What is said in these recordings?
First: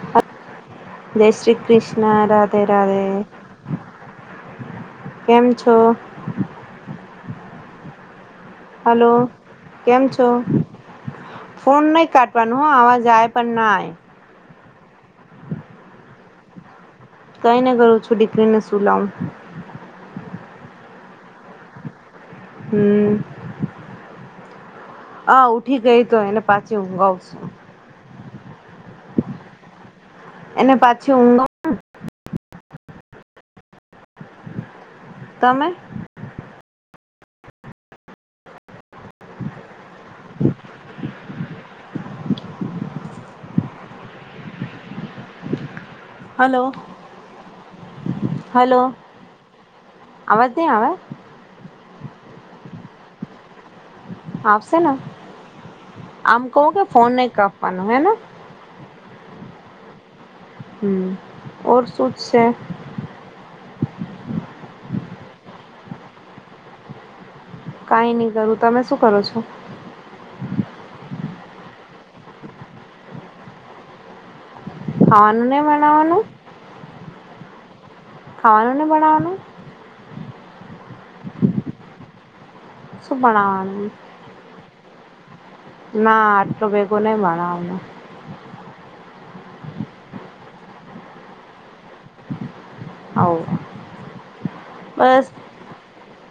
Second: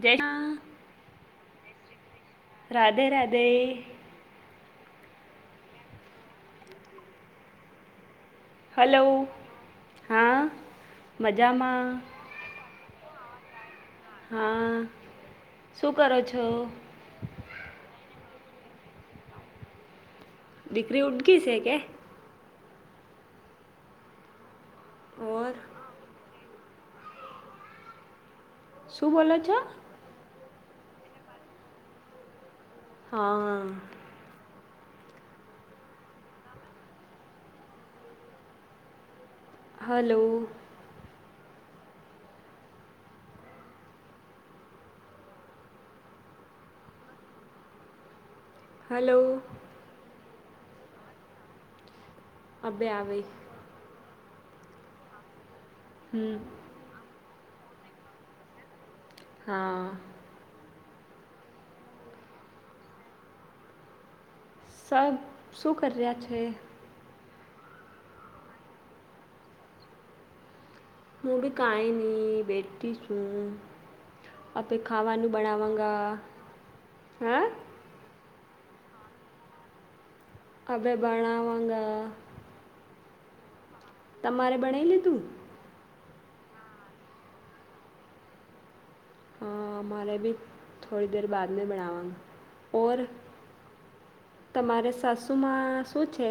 જય શ્રી જય શ્રી કૃષ્ણ ના, રાધે રાધે કેમ છો? હલો કેમ છો હા ફોન મજામાં નહી કાઢવાનું હ અવાજ. જાય પણ ના. હા શું કરો છો. કઈને કરું છું દીકરીને શું લમ. દીકરી ઉડગી છે કે. હમ્મ. હા ઓર ઊઠી ગઈ તો એને પાછી ઊઘવુશું. શું બોલો છો. એને પાછી ઊંઘ. [unintelligible] હા હા. તમે. હલો. હલો. હલો. અવાજ નઈ આવે. અબે આવે. આપશે ને હમ આમ કું કે ફોન નહી કાપવાનું હે ને. હા. હમ્મ ઓર શું છે. સબ શું કર્યા છે. કઈ નહી કરું તમે શું કરો છો. હું બી કઈ ની બેઠી છું. આપણે ખાવાનું નહી બનાવગ બનાવાનું હ. ખાવાનું ન બનાવાનું. અ બે બનાવાંગા. સુું બનાવનું. તમારે બનાઈ લીધું. ના આટલો ભેગો નહીં બણાવાનુ. હા અમારે ભી થોડી દેર બાદ મે બનાવાંગ. ઓર આવું તમારે બસ સાસુમાં શું છે.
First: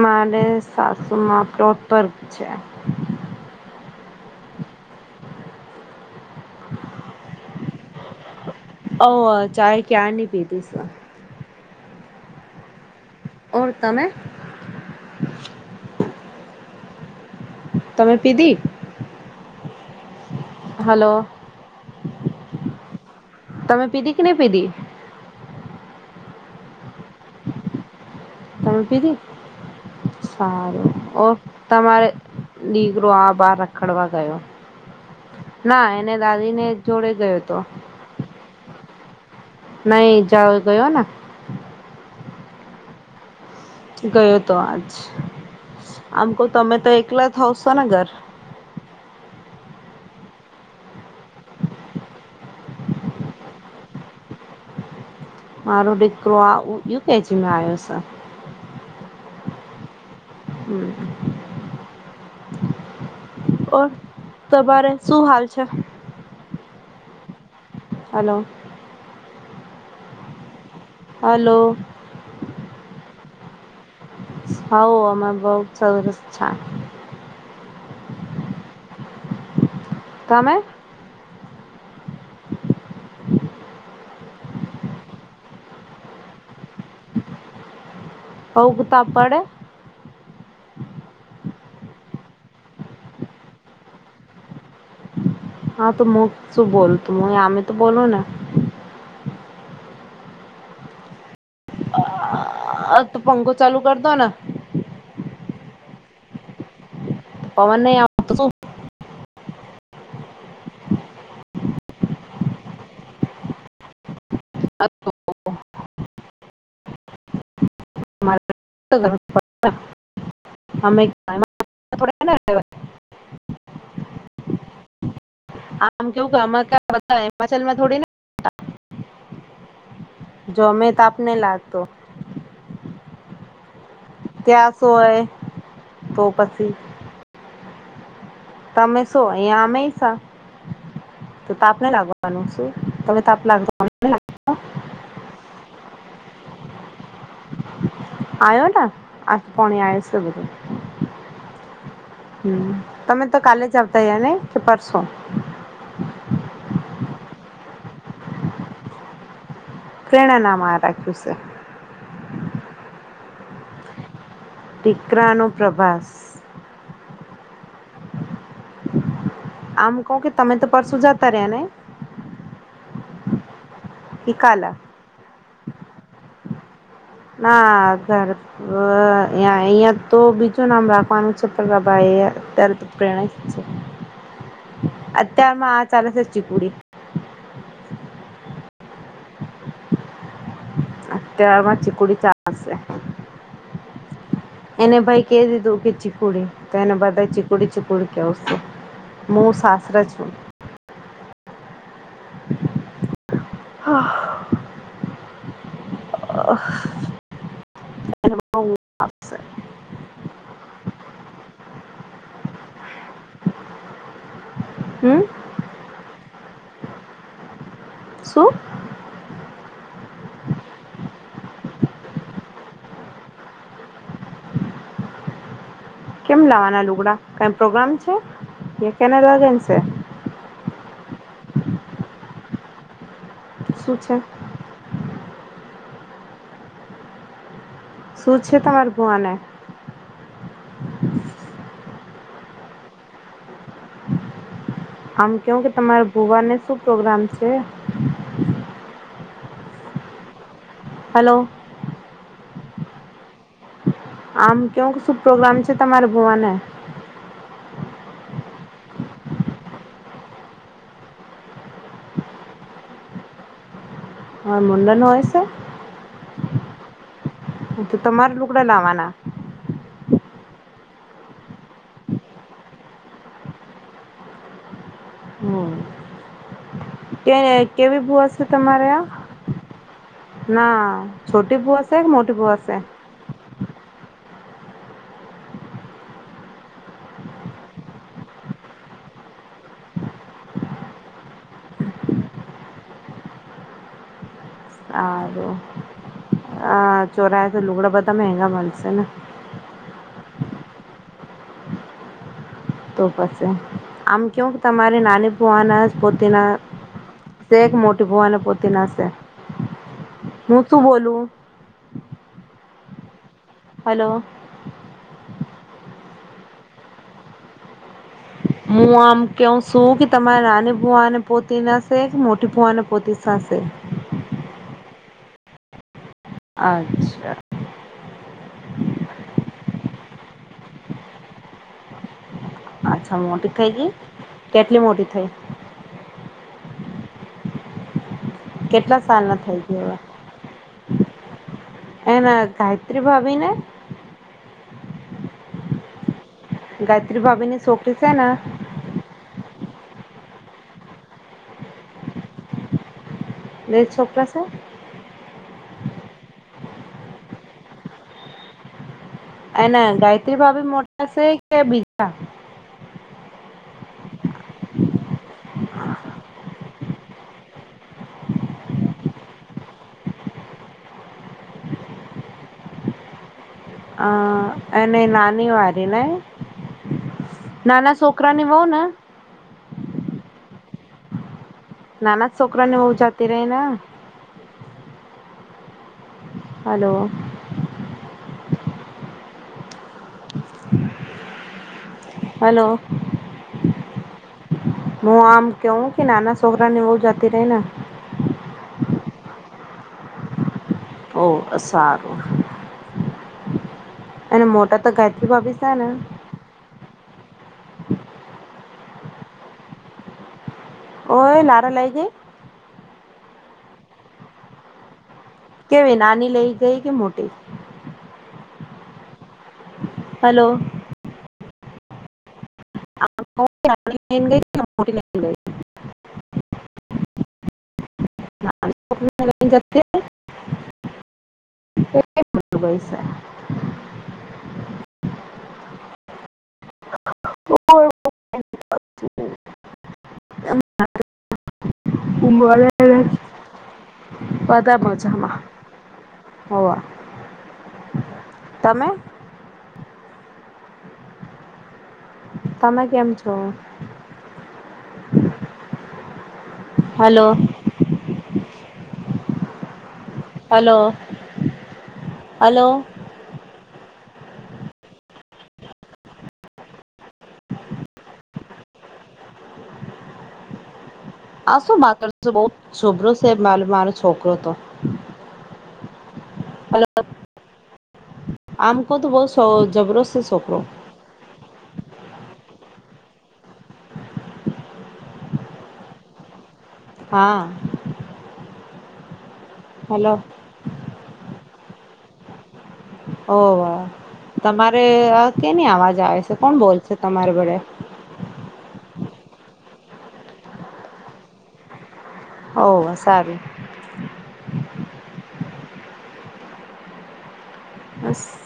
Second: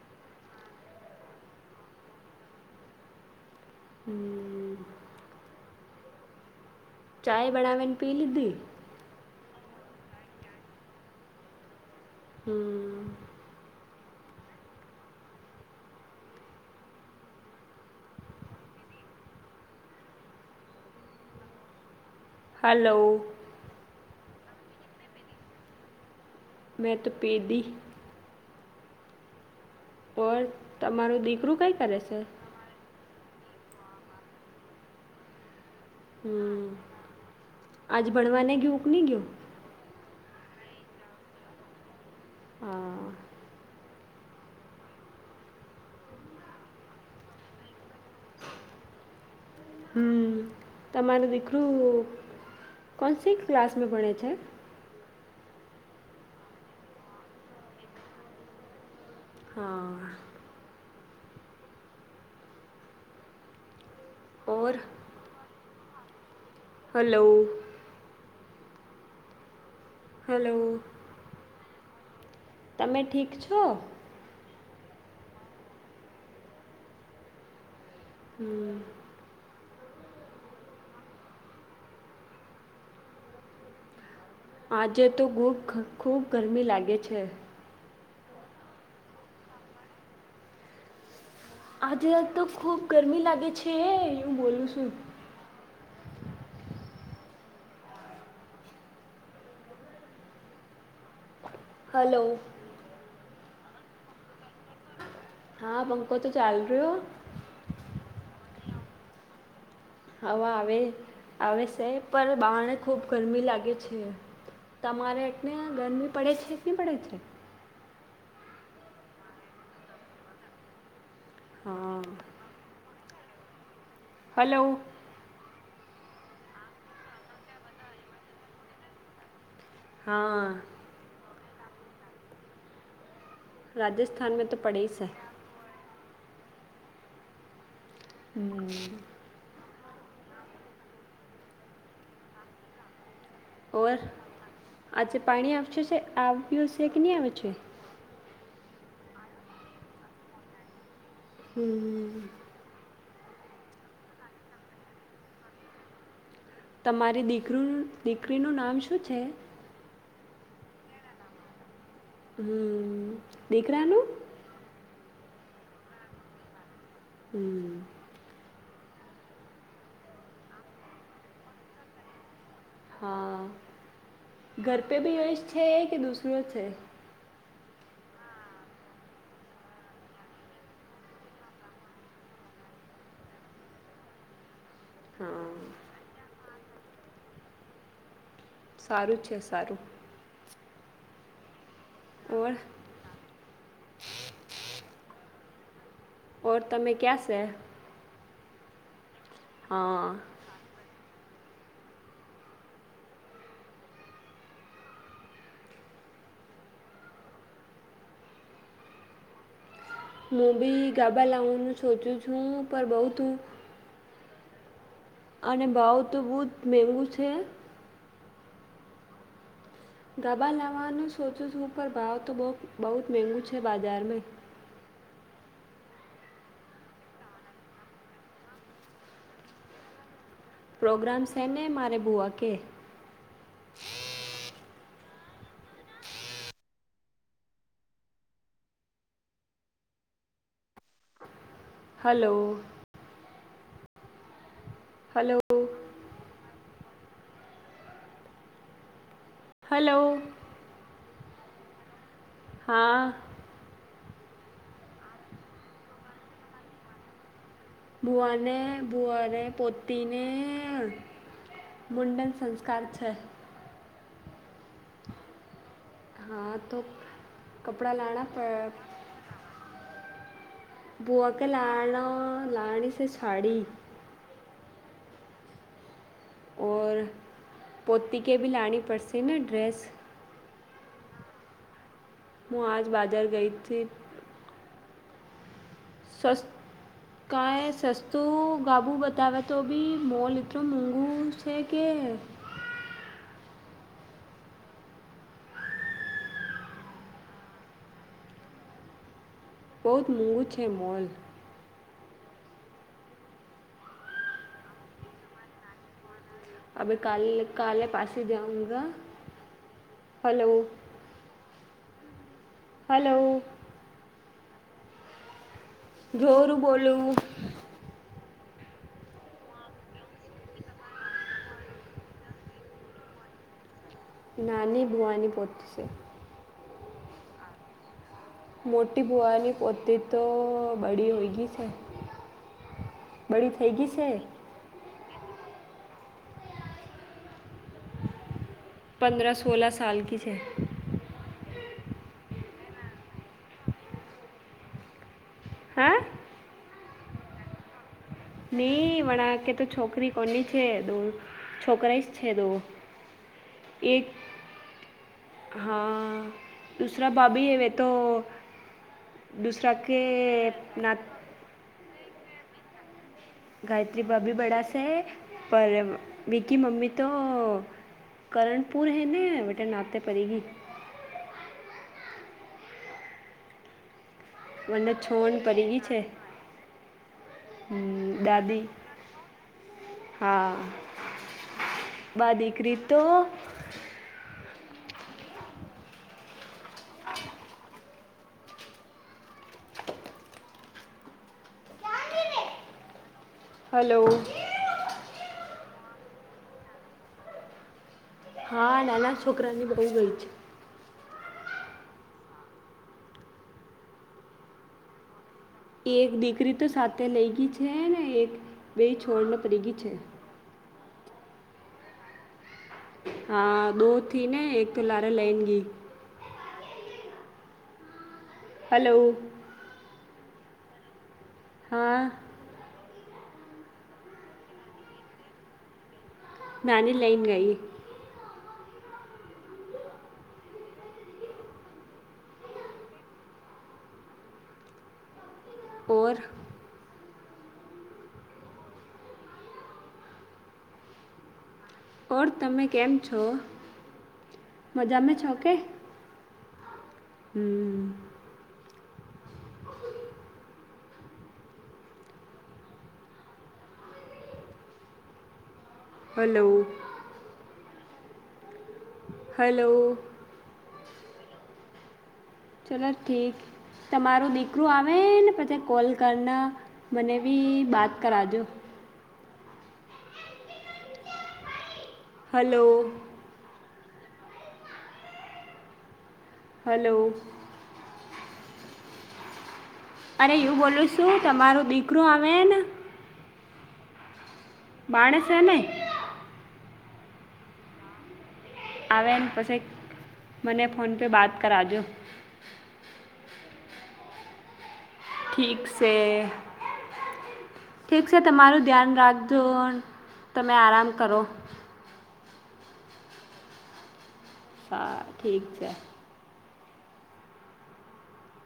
મારે સાસુમાં પ્રોટપર્ક છે. હમ્મ. ચાય બનાવીને પી લીધી. ઓ ચાય ક્યાર ની પીધી છે. હમ્મ. ઓર તમે. તમે પીધી. હલો. હલો. તમે પીધી કે નહી પીધી. મે તો પેડી. તમે પીધી સારું તમારું ઓ દીકરું કંઈ કરે તમારે. છે ગ્રોઆ બાર રખડવા ગયો. ના એને દાદી હમ, ને જોડે ગયો હતો. ની ગયો. નહી ઈજાવ ગયો ને. હા. ગયો તો આજ. આમ કહું તમે તો એકલા જ હવશો ને ઘર. હમ્મ તમારે દીકરું. કોનસી ક્લાાસમે ભણે છે. મારો દીકરો આ યુકેજીમાં આયો છે. હા. હ [unintelligible] ઓર ઓર તમારે શું હાલ છે. હલો. હાલો. હલો. હલો. તમે ઠીક છો. હવ અમે બહ જ સરસ છે. હમ્મ. તમે. આજે તો બુખ ખૂબ ગરમી લાગે છે. ઓઉગતા પડે. આજે આજ તો ખુબ ગરમી લાગે છે, હે હું બોલું છું. હા તો મુ શું બોલતું આમે તો બોલો ને. હલો. આ તો પંખો ચાલુ કરદો ને. હા પંકો તો ચાલ રહ્યો. પવન નહી આવ. [inaudible] હવા આવે આવે છે, પર બહાણે ખૂબ ગરમી લાગે છે. આમ તમારે એટને ગરમી પડે છે એટની પડે છે. [unintelligible] અમે. હા. હલો. હા [unintelligible] જમે તાપ ને લાગતો. રાજસ્થાન મે તો ત્યાં પડે સે. સોય તો પસી. તમે શો અહીયાં આમે છા તો તાપને લાગવાનું શું. તમે તાપ લાગતો ઓર અચ્છે પાણી અચછે છે આ છે કે ન આવે પછે. આવયો ના આ પોણી આયો સગથી. હમ્મ. તમે તો કાલે જ આવતા રયા નઈ, કે પરસો. તમારી દીકરી દીકરીનું નામ શું છે. પ્રેરણાનામાં રાખ્યું છે. હમ્મ દીકરાનું. દીકરાનો પ્રભાસ. હમ્મ. આમ કહો કે તમે તો પરસુ જતા રહ્યા ને. હા કે કાલા ઘર પે ભી યશ છે કે દૂસરો છે. ના ઘર અહિયાં તો બીજું નામ રાખવાનું છે પ્રભા એ. ત્યારે તો પ્રેરણા છે. [unintelligible] હા અત્યારમાં આ ચાલે છે ચિકુડી. સારું છે સારું. અત્યારમાં ચીકુડી ચ ઓર છે. [unintelligible] એને ભાઈ કે દીધું કે ચીકુડી ઓર તો તમે એને ક્યાં બધા છે ચીકુડી ચીકુડી કેવું. મુું સાસર હા છું હા એશે [inaudible] હું બી ગાભા લાવવાનું સોચું છું પણ બઉ તુ હમ અને ભાવ તો બહુ જ મેગુ છે શું ગાબા લાવવાનો સોચું છું પર ભાવ તો બહુ જ મેંગું છે બજારમાં કેમ લાવવાના લુગડા કંઈ પ્રોગ્રામ છે એ કેને લગેન છે પ્રોગ્રામ્સને મારેે ભૂઆ કે સું છે શૂ છે તમાર ભૂઆને હલો આમ હલો કહું કે તમારા ભૂવાને શું પ્રોગ્રામ છે હલોલો હલો હા આમ કેવું શું પ્રોગ્રામ છે તમારા ભુઆ ને ભૂઆને ભુઆને પતિને મુડન સંસ્કાર છે હ મુડન હોય છે હા તો તો તમારે લુગડા લાવવાના બુઅ કે લાણ લાણી સ શાડી હમ કે કેવી ભૂઆ શે તમારે આ ના છોટી ભુ હું આજ બાજાર ગઈ હતી સ્સ્ કાઈ સસ્તું ગાબુ બતાવે તો બી મોલ એટલો મોંઘું છે કે [inaudible] ચોરાય તો લુગડા બધા મગા મળશે ને બહુત મૂઘુ છે મોૉલ. તો પછ આમ કેવ તમારી નાની પોવાના પો પો તેના હવે કાલે શેક કાલે મોટી પાસે ભૂવાને પોતેના જાઉંગા શેક હલો હું શું બોલું. હલો. હલોલો. ઘોરું બોલું. હું આમ કેવું છું કે તમારી નાની ભુવાને પોતી નાસે કે મોટી ભુવાને પોતી થશે. ભુઆની પોતી શે. અચ્છા. મોટી બુવાની પોતી તો બડી હોય ગઈ છે. અચ્છા મોટી થઈ ગઈ કેટલી મોટી થઈ. કેટલા પંદર સાલના થઈ સોળા ગયો સાલ કી છે હવે. એના ગાયત્રી ભાવીને. [inaudible] ગાયત્રી ભાવને શોખ નહી વળકે તો છોકરી કોની છે દો છોકરાય જ છે દો. લે એક છોકરા છે. હા દુસરા ભાભી હવે તો એના ગાયત્રી ભાવી મોટા છે કે બીજા. ગાયત્રી બાાભી બડા સ પર મિકી મમી તો કર્ણપુર હ ને બટટે નાતે પરી ગ મને એને છોન નાની પડી ગઈ વાળી છે ને. નાના હમ, છોકરા નિ દાદી વાવો ના હા વાદીિક છોકરાની વહુ તો જતી રહી ને હલો. હલો. હલો્ હું આમ કેવું કે નાના છોકરા ને બવું જાતી રહી ને. હા નાના છોકરાની બહું ગળ છે. ઓ આ સારું. અને મોટા તો ક એક દીકરી તો સાત તે લઈ ગઈ છે ને એક બે છોડને પડી ગઈ છે. હોય નારા લય જ હા દો થી ને એક લ કેવી નાની લઈ ગઈ કે મોટી. હલોઉ. હલો. [inaudible] ગ મોટી નાની લઈન ગઈ. મલાન જાતે. [inaudible] ઓર. [inaudible] હ ઓર તમે કેમ છો બધા છો મજામાં કે હો હો હમ તમે કેમ છો hello hello [inaudible] hello hello hello ચલો ઠીક તમારું દીકરું આવે ને પછી કોલ કરના મને બી બાત કરાજો આ શું માત્ર બહ હલો છભરું છે મા મારો છોકરો તો હલો આમ ક તો બહુ સ અરે એું બોલું છું તમારો દીકરો આવેને બાણસને હા આવે ને પછી હલો મને ફોન પે બાદ કરજો ઓ તમા અ કેની અવાજ આવે છે કોણ બોલશે તમારે વડે જો તમે આરામ કરો હો સારું હા [inaudible] બસ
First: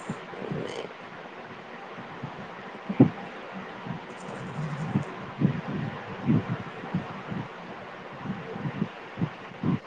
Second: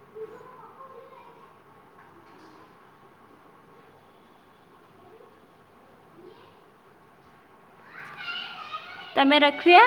તમે [unintelligible]